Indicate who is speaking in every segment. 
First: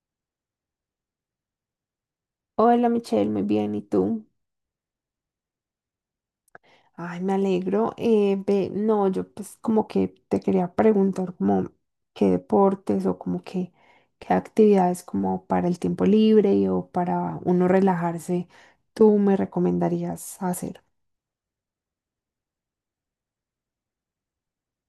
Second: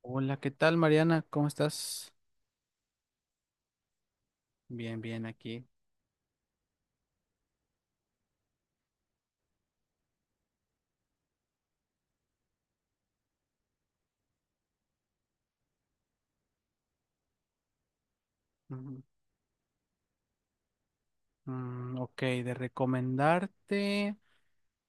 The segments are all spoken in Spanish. Speaker 1: Hola, ¿qué tal, Mariana? ¿Cómo estás?
Speaker 2: Hola Michelle, muy bien, ¿y tú?
Speaker 1: Bien, bien, aquí.
Speaker 2: Ay, me alegro. Ve, no, yo pues como que te quería preguntar como qué deportes o como que qué actividades como para el tiempo libre y o para uno relajarse,
Speaker 1: Ujú.
Speaker 2: tú me recomendarías hacer.
Speaker 1: Mm, ok, de recomendarte.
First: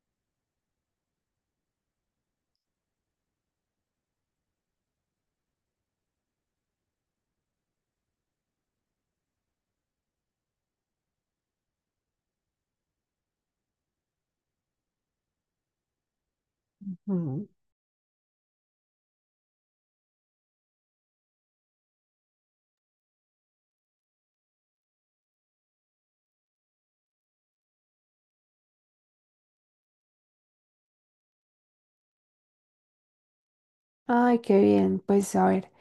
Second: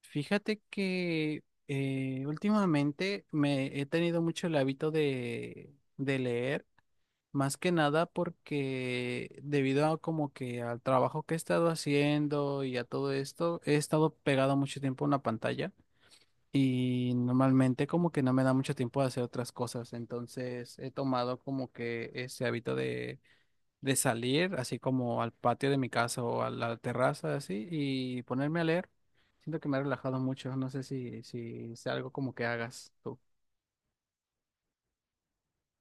Speaker 1: Fíjate que últimamente me he tenido mucho el hábito de leer, más que nada porque debido a como que al trabajo que he estado haciendo y a todo esto, he estado pegado mucho tiempo a una pantalla. Y
Speaker 2: Ujú.
Speaker 1: normalmente como que no me da mucho tiempo de hacer otras cosas, entonces he tomado como que ese hábito de salir así como al patio de mi casa o a la terraza así y ponerme a leer. Siento que me ha relajado mucho, no sé si es algo como que hagas tú.
Speaker 2: Ay, qué bien. Pues a ver,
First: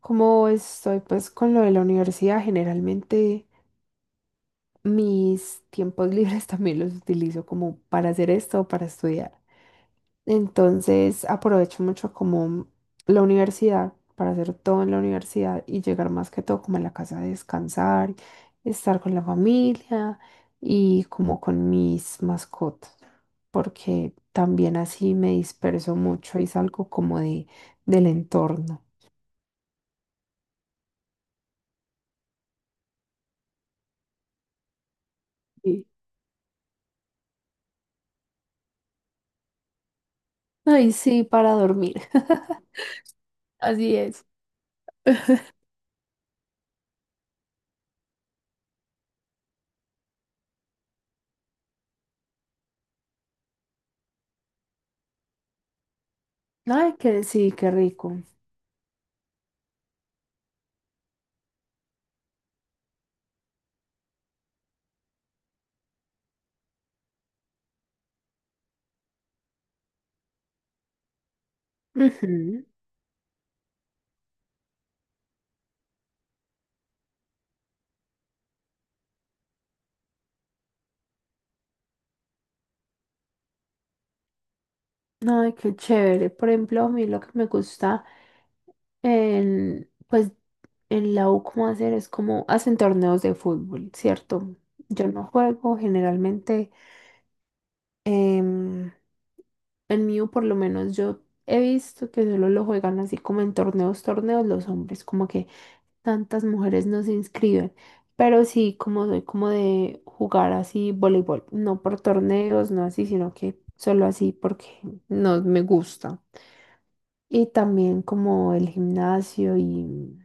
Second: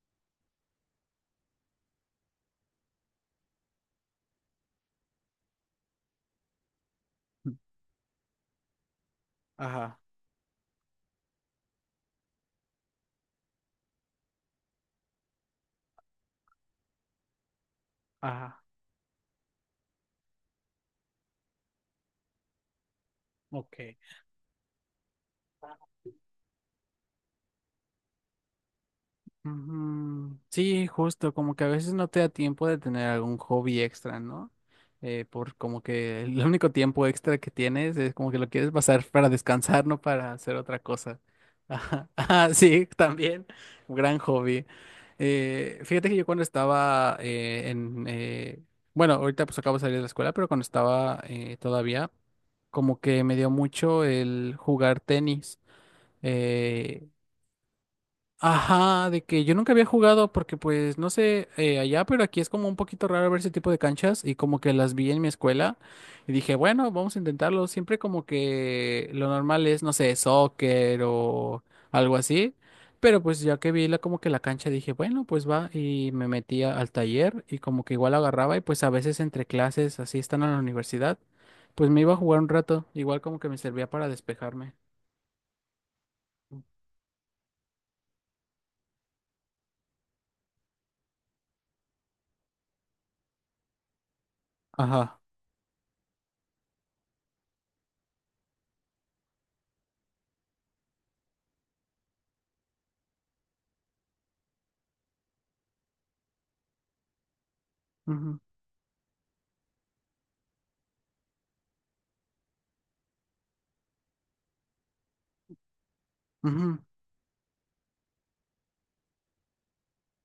Speaker 2: como estoy pues con lo de la universidad, generalmente mis tiempos libres también los utilizo como para hacer esto o para estudiar.
Speaker 1: Ajá,
Speaker 2: Entonces aprovecho mucho como la universidad para hacer todo en la universidad y llegar más que todo como a la casa a descansar,
Speaker 1: ajá.
Speaker 2: estar con la familia y como con mis mascotas,
Speaker 1: Ok.
Speaker 2: porque también así me disperso mucho y salgo como de, del entorno.
Speaker 1: Ujú. Sí, justo, como que a veces no te da tiempo de tener algún hobby extra, ¿no? Por como
Speaker 2: Y,
Speaker 1: que el único tiempo extra que tienes es como que lo quieres pasar para descansar, no para hacer otra
Speaker 2: ay,
Speaker 1: cosa.
Speaker 2: sí, para dormir.
Speaker 1: Ajá, ajá, sí, también, un
Speaker 2: Así
Speaker 1: gran
Speaker 2: es.
Speaker 1: hobby. Fíjate que yo cuando estaba bueno, ahorita pues acabo de salir de la escuela, pero cuando estaba todavía, como que me dio mucho el jugar tenis.
Speaker 2: Ay,
Speaker 1: Eh.
Speaker 2: que sí, qué rico.
Speaker 1: Ajá, de que yo nunca había jugado porque pues no sé allá, pero aquí es como un poquito raro ver ese tipo de canchas y como que las vi en mi escuela y dije, bueno, vamos a intentarlo. Siempre como que lo normal es, no sé, soccer o algo así,
Speaker 2: Ujú.
Speaker 1: pero pues ya que vi la, como que la cancha dije, bueno, pues va y me metía al taller y como que igual agarraba y pues a veces entre clases, así están en la universidad, pues me iba a jugar un rato, igual como que me servía para despejarme.
Speaker 2: Ay, qué chévere. Por ejemplo, a mí lo que me gusta En, pues en la U, ¿cómo hacer? Es como hacen torneos de fútbol, ¿cierto? Yo
Speaker 1: Ajá.
Speaker 2: no juego generalmente. em, en mi U, por lo menos, yo he visto que solo lo juegan así como en torneos, torneos los hombres, como que tantas mujeres no se inscriben.
Speaker 1: Ujú,
Speaker 2: Pero sí, como soy como de jugar así voleibol, no por torneos, no así, sino que solo así porque no me gusta.
Speaker 1: ujú.
Speaker 2: Y también como el gimnasio y.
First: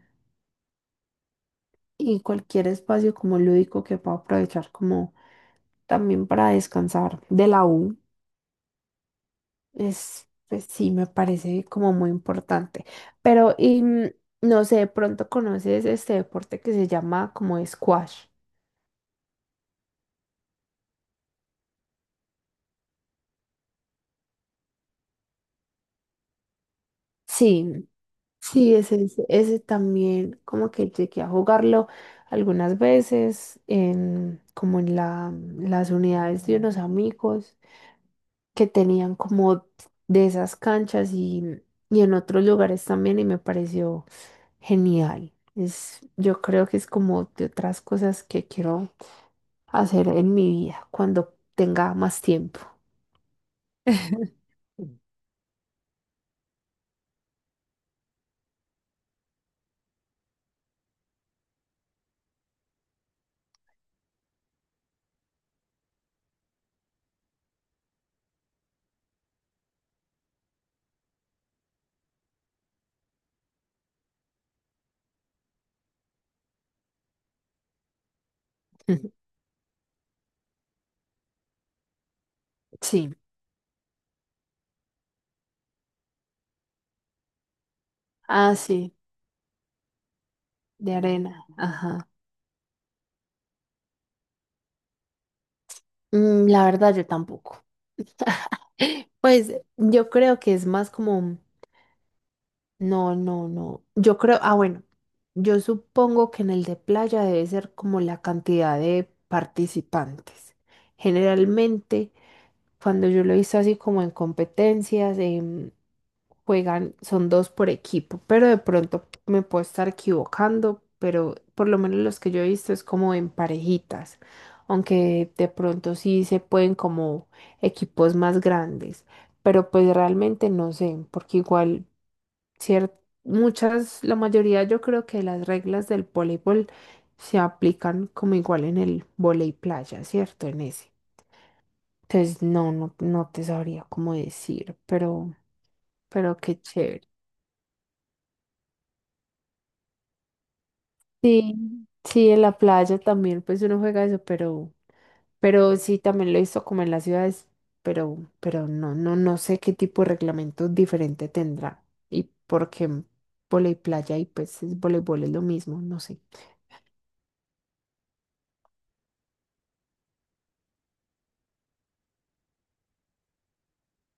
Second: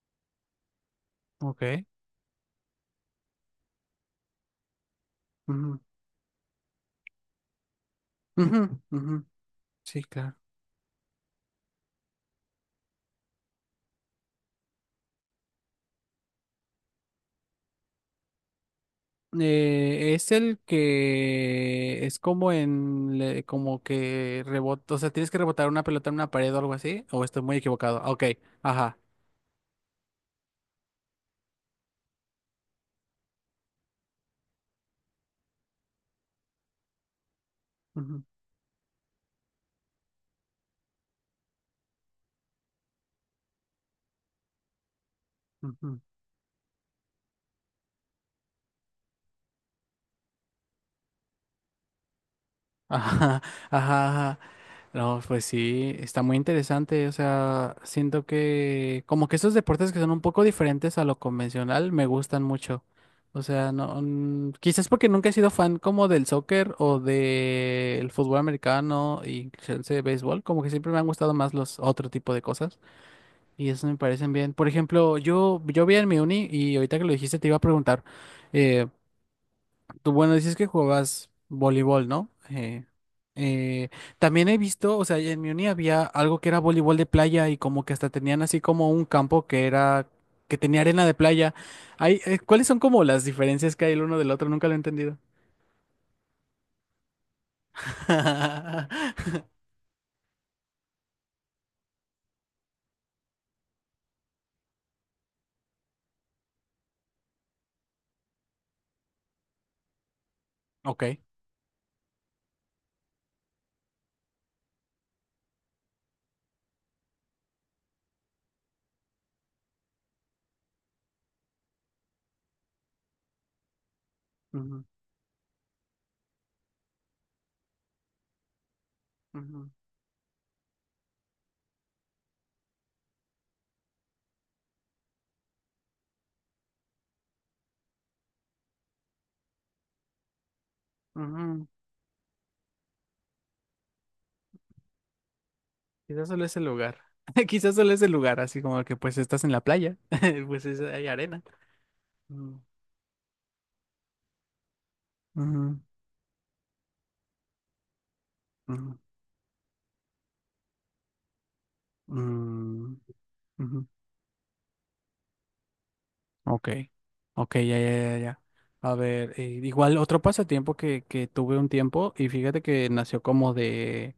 Speaker 1: Ok.
Speaker 2: y cualquier espacio como lúdico que pueda aprovechar como
Speaker 1: Ujú.
Speaker 2: también para descansar de la U
Speaker 1: Ujú, ujú. Sí,
Speaker 2: es
Speaker 1: claro.
Speaker 2: pues sí me parece como muy importante pero y, no sé de pronto conoces este deporte que se llama como squash.
Speaker 1: Es el que es como en le- como que rebota, o sea, tienes que rebotar una pelota en una pared o algo así, o estoy muy
Speaker 2: Sí,
Speaker 1: equivocado. Ok,
Speaker 2: sí,
Speaker 1: ajá.
Speaker 2: ese también como que llegué a jugarlo algunas veces en como en las unidades de unos amigos
Speaker 1: Ujú,
Speaker 2: que tenían como de esas canchas y en otros lugares también y me pareció genial.
Speaker 1: ujú.
Speaker 2: Yo creo que es como de otras cosas que quiero hacer en mi vida cuando tenga más tiempo.
Speaker 1: Ajá, ajá, ajá. No, pues sí, está muy interesante. O sea, siento que como que esos deportes que son un poco diferentes a lo convencional me gustan mucho. O sea, no, mm, quizás porque nunca he sido fan como del soccer o del fútbol americano y chance de béisbol, como que siempre me han gustado más los otro tipo de cosas y eso me parecen bien. Por ejemplo, yo vi en mi uni y ahorita que lo dijiste te iba a preguntar. Eh. Tú, bueno, dices que jugabas voleibol, ¿no?
Speaker 2: Sí.
Speaker 1: Eh, también he visto, o sea, en mi uni había algo que era voleibol de playa y como que hasta tenían
Speaker 2: Ah,
Speaker 1: así como
Speaker 2: sí,
Speaker 1: un campo que era, que tenía
Speaker 2: de
Speaker 1: arena de
Speaker 2: arena.
Speaker 1: playa.
Speaker 2: Ajá.
Speaker 1: Hay, ¿cuáles son como las diferencias que hay el uno del otro? Nunca lo he entendido.
Speaker 2: Mm, la verdad, yo tampoco. Pues yo creo que es más como no, no, no. Yo creo, ah, bueno, yo supongo que en el de playa debe ser como la cantidad de participantes.
Speaker 1: Ok.
Speaker 2: Generalmente, cuando yo lo he visto así como en competencias, juegan, son dos por equipo, pero de pronto me puedo estar equivocando, pero por lo menos los que yo he visto es como en parejitas,
Speaker 1: Ujú,
Speaker 2: aunque de pronto sí se pueden como equipos más grandes, pero
Speaker 1: ujú,
Speaker 2: pues realmente no sé, porque igual cier- muchas, la mayoría yo creo que las reglas del voleibol se aplican como igual en el volei playa, ¿cierto? En ese.
Speaker 1: ujú.
Speaker 2: Entonces, no, no, no te sabría cómo decir, pero,
Speaker 1: Quizás
Speaker 2: pero
Speaker 1: solo es
Speaker 2: qué
Speaker 1: el lugar.
Speaker 2: chévere.
Speaker 1: Quizás solo es el lugar, así como que pues estás en la playa, pues es- hay arena.
Speaker 2: Sí, sí, en
Speaker 1: Mm.
Speaker 2: la playa también, pues uno juega eso, pero, pero
Speaker 1: Ujú,
Speaker 2: sí, también lo hizo como en las ciudades, pero, no,
Speaker 1: ujú,
Speaker 2: no, no sé qué tipo de reglamento diferente tendrá y porque
Speaker 1: mm,
Speaker 2: qué volei
Speaker 1: ujú.
Speaker 2: playa y pues es voleibol es lo mismo, no sé.
Speaker 1: Ok, ok, ya, ya, ya, ya. A ver, igual otro pasatiempo que tuve un tiempo y fíjate que nació como de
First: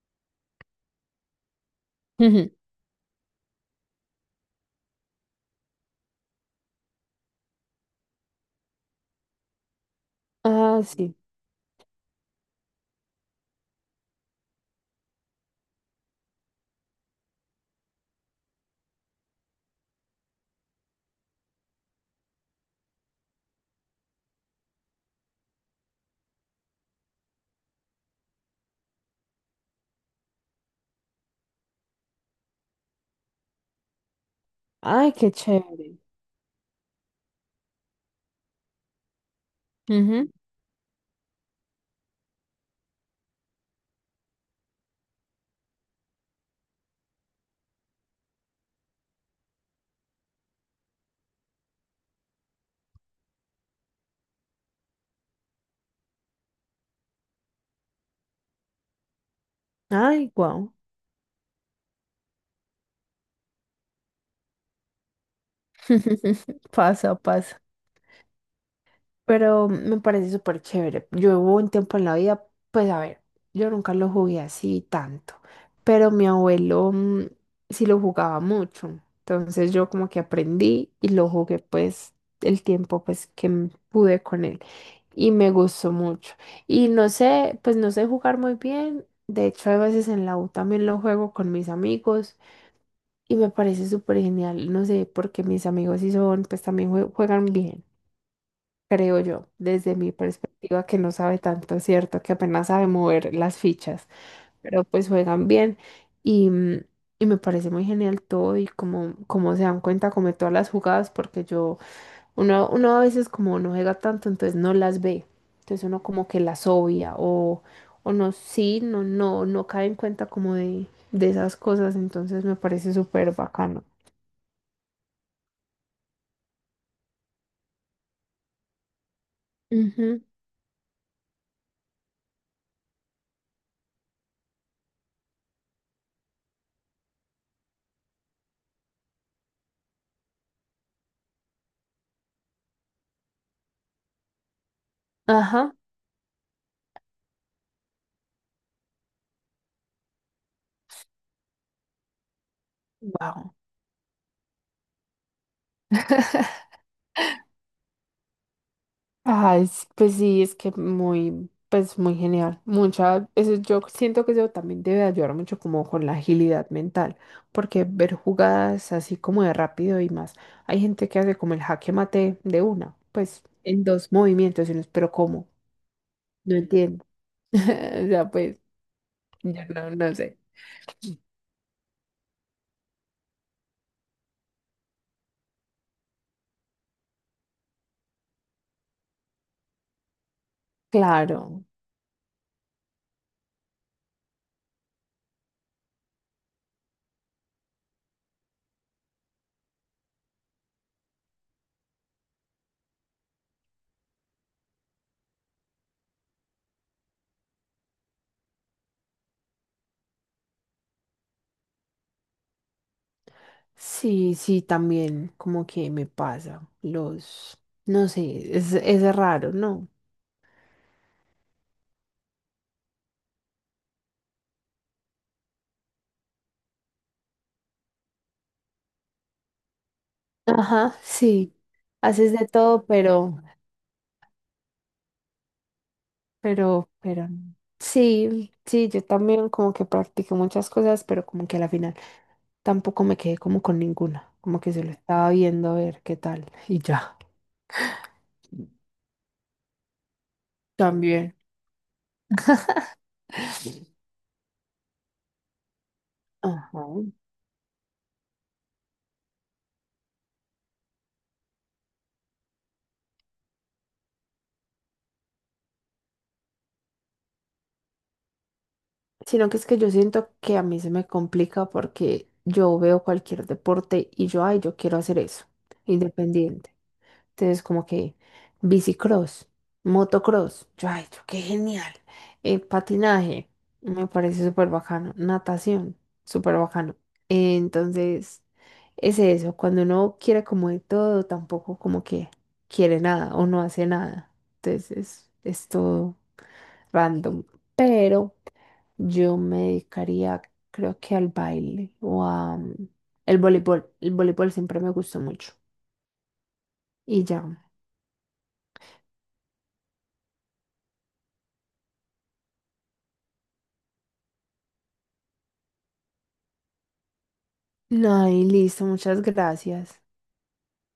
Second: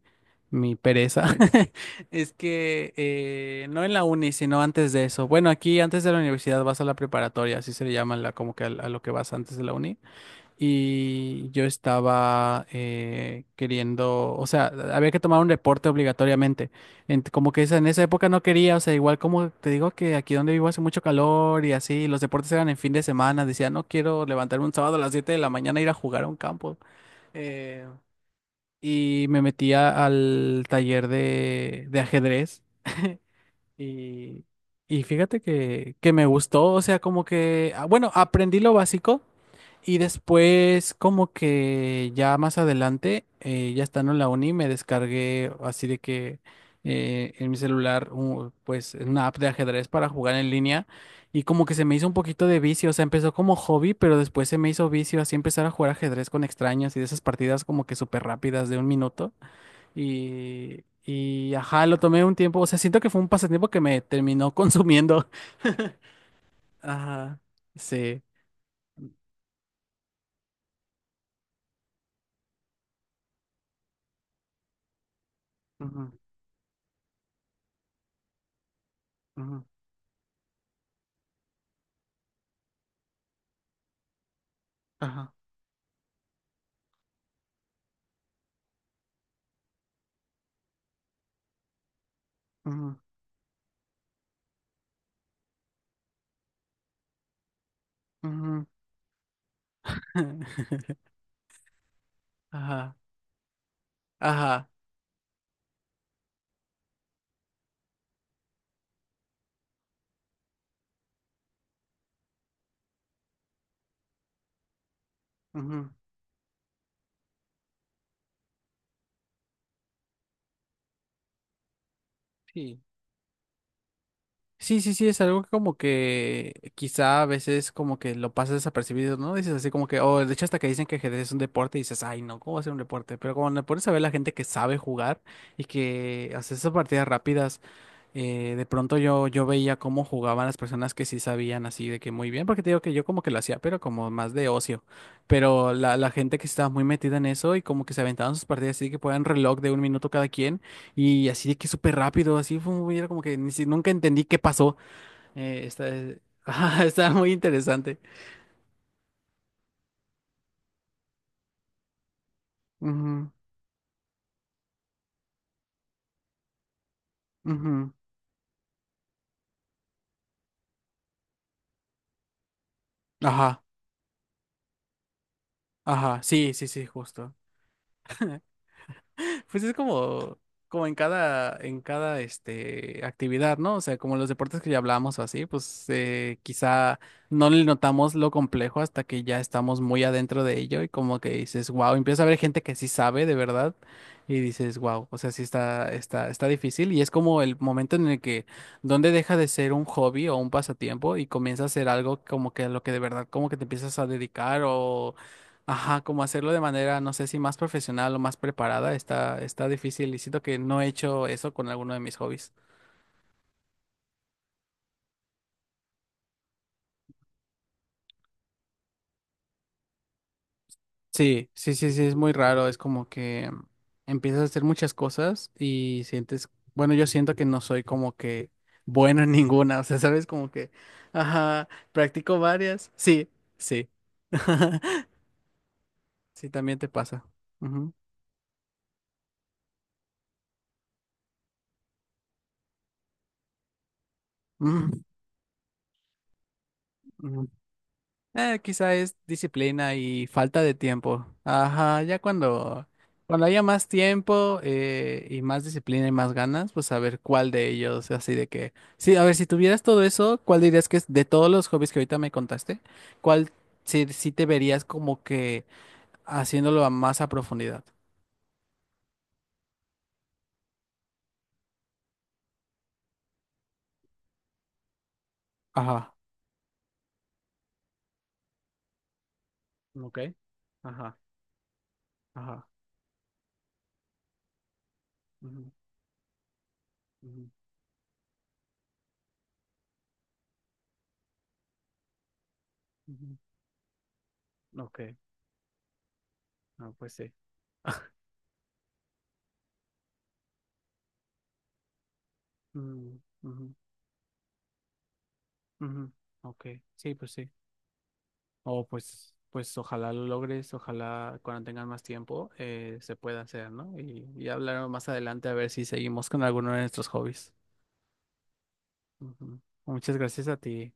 Speaker 1: mi pereza, es que no en la uni, sino antes de eso. Bueno, aquí antes de la universidad vas a la preparatoria, así se le llama la, como que a lo que vas antes de la uni
Speaker 2: Ah, sí.
Speaker 1: y yo estaba queriendo, o sea, había que tomar un reporte obligatoriamente. Ent- como que esa- en esa época no quería, o sea, igual como te digo que aquí donde vivo hace mucho calor y así, los deportes eran en fin de semana, decía, no quiero levantarme un sábado a las 7 de la mañana e ir a jugar a un campo. Eh, y me metía al taller de ajedrez. Y, y
Speaker 2: Ay, qué
Speaker 1: fíjate que,
Speaker 2: chévere.
Speaker 1: que me gustó, o sea, como que, ah, bueno, aprendí lo básico y
Speaker 2: Ujú.
Speaker 1: después, como que ya más adelante, ya estando en la uni, me descargué así de que en mi celular, un- pues una app de ajedrez para jugar en línea. Y como que se me hizo un poquito de vicio, o sea, empezó como hobby, pero después se me hizo vicio así empezar a jugar ajedrez con extraños y de esas partidas como que súper rápidas de un minuto.
Speaker 2: Ay, guau.
Speaker 1: Y ajá, lo tomé un tiempo, o sea, siento que fue un pasatiempo que me terminó consumiendo.
Speaker 2: Pasa,
Speaker 1: Ajá,
Speaker 2: pasa.
Speaker 1: sí.
Speaker 2: Pero me parece súper chévere. Yo hubo un tiempo en la vida, pues a ver, yo nunca lo jugué así tanto, pero
Speaker 1: Ujú,
Speaker 2: mi abuelo sí lo jugaba mucho.
Speaker 1: ujú.
Speaker 2: Entonces yo como que aprendí y lo jugué pues el tiempo pues que pude con él y
Speaker 1: Ajá.
Speaker 2: me gustó mucho. Y no sé, pues no sé jugar muy bien. De hecho, a veces en la U también lo juego con mis amigos.
Speaker 1: Ujú.
Speaker 2: Y me parece súper genial, no sé, porque mis amigos sí son, pues también juegan bien,
Speaker 1: Ujú.
Speaker 2: creo yo, desde mi perspectiva que no sabe tanto, ¿cierto? Que apenas sabe
Speaker 1: Ajá,
Speaker 2: mover las fichas,
Speaker 1: ajá,
Speaker 2: pero pues juegan bien y, mm, y me parece muy genial todo y como, como se dan cuenta, como de todas las jugadas, porque yo, uno a veces como no juega tanto, entonces no las ve, entonces
Speaker 1: ujú.
Speaker 2: uno como que las obvia o no, sí, no, no, no cae en cuenta como de, esas cosas, entonces me
Speaker 1: Sí.
Speaker 2: parece súper bacano.
Speaker 1: Sí, sí, sí, es algo que como que quizá a veces como que lo pasas desapercibido, ¿no? Dices así como que,
Speaker 2: Ujú.
Speaker 1: oh, de hecho hasta que dicen que ajedrez es un deporte y dices, ay, no, ¿cómo va a ser un deporte? Pero cuando le pones a ver la gente que sabe jugar y que hace esas partidas rápidas. De pronto yo veía cómo jugaban las personas que sí sabían así de que muy bien, porque te digo que yo como que lo hacía, pero como más de ocio. Pero
Speaker 2: Ajá.
Speaker 1: la gente que estaba muy metida en eso y como que se aventaban sus partidas así que ponían reloj de un minuto cada quien y así de que súper rápido, así fue muy, era como que ni
Speaker 2: Wow.
Speaker 1: si- nunca entendí qué pasó. Está, ajá, está muy interesante.
Speaker 2: Ay, s- pues sí, es que muy, pues muy genial. Mucha,
Speaker 1: Ujú,
Speaker 2: eso yo siento que eso también debe ayudar mucho como con la agilidad mental, porque
Speaker 1: ujú.
Speaker 2: ver jugadas así como de rápido y más. Hay gente que hace como el jaque mate de una, pues
Speaker 1: Ajá,
Speaker 2: en dos movimientos, y uno, pero ¿cómo?
Speaker 1: ajá, sí,
Speaker 2: No
Speaker 1: sí, sí,
Speaker 2: entiendo.
Speaker 1: justo.
Speaker 2: O sea, pues,
Speaker 1: Pues
Speaker 2: yo
Speaker 1: es
Speaker 2: no, no sé.
Speaker 1: como, como en cada este, actividad, ¿no? O sea, como los deportes que ya hablamos o así, pues quizá no le notamos lo complejo hasta que ya estamos muy adentro de ello y como que
Speaker 2: Claro.
Speaker 1: dices, wow, empieza a ver gente que sí sabe de verdad y dices, wow, o sea, sí está, está difícil y es como el momento en el que donde deja de ser un hobby o un pasatiempo y comienza a ser algo como que a lo que de verdad como que te empiezas a dedicar o ajá, como hacerlo de manera, no sé si más profesional o más preparada, está, está difícil y siento que no he hecho eso con alguno de mis hobbies.
Speaker 2: Sí, sí, también como que me pasa los, no sé, es raro, ¿no?
Speaker 1: Sí, sí, sí, sí, es muy raro, es como que empiezas a hacer muchas cosas y sientes, bueno, yo siento que no soy como que bueno en ninguna, o sea, sabes, como que,
Speaker 2: Ajá, sí,
Speaker 1: ajá,
Speaker 2: haces
Speaker 1: practico
Speaker 2: de todo,
Speaker 1: varias, sí,
Speaker 2: pero,
Speaker 1: sí, sí, también te
Speaker 2: pero,
Speaker 1: pasa.
Speaker 2: pero, no.
Speaker 1: Ujú.
Speaker 2: Sí, sí, yo también como que practiqué muchas cosas, pero como que a la final tampoco me quedé como con ninguna, como que se lo estaba viendo a ver qué tal y ya.
Speaker 1: Mm. Quizá es disciplina y falta de tiempo.
Speaker 2: También.
Speaker 1: Ajá, ya cuando, cuando haya más tiempo y más disciplina y más ganas,
Speaker 2: Ajá.
Speaker 1: pues a ver cuál de ellos, así de que... Sí, a ver, si tuvieras todo eso, ¿cuál dirías que es de todos los hobbies que ahorita me contaste? ¿Cuál sí, sí te verías como que haciéndolo a más a profundidad?
Speaker 2: Sino que es que yo siento que a mí se me complica porque yo veo cualquier deporte y yo, ay, yo quiero hacer eso,
Speaker 1: Ajá.
Speaker 2: independiente. Entonces, como que bicicross,
Speaker 1: Ok.
Speaker 2: motocross, yo, ay,
Speaker 1: Ajá.
Speaker 2: yo, qué genial.
Speaker 1: Ajá.
Speaker 2: Patinaje, me parece súper bacano.
Speaker 1: Ujú,
Speaker 2: Natación, súper bacano.
Speaker 1: ujú,
Speaker 2: Entonces, es eso, cuando uno quiere como de todo, tampoco como que quiere nada
Speaker 1: ujú.
Speaker 2: o no hace nada. Entonces,
Speaker 1: Ok.
Speaker 2: es todo
Speaker 1: No, pues sí.
Speaker 2: random. Pero yo me dedicaría, creo que al baile o
Speaker 1: Mm,
Speaker 2: el
Speaker 1: ujú,
Speaker 2: voleibol. El voleibol siempre me gustó mucho.
Speaker 1: ujú. Ok. Sí,
Speaker 2: Y
Speaker 1: pues sí.
Speaker 2: ya.
Speaker 1: O pues, pues ojalá lo logres, ojalá cuando tengan más tiempo se pueda hacer, ¿no? Y hablar más adelante a ver si seguimos con alguno de nuestros hobbies.
Speaker 2: No, y listo, muchas
Speaker 1: Ujú.
Speaker 2: gracias.
Speaker 1: Muchas gracias a ti.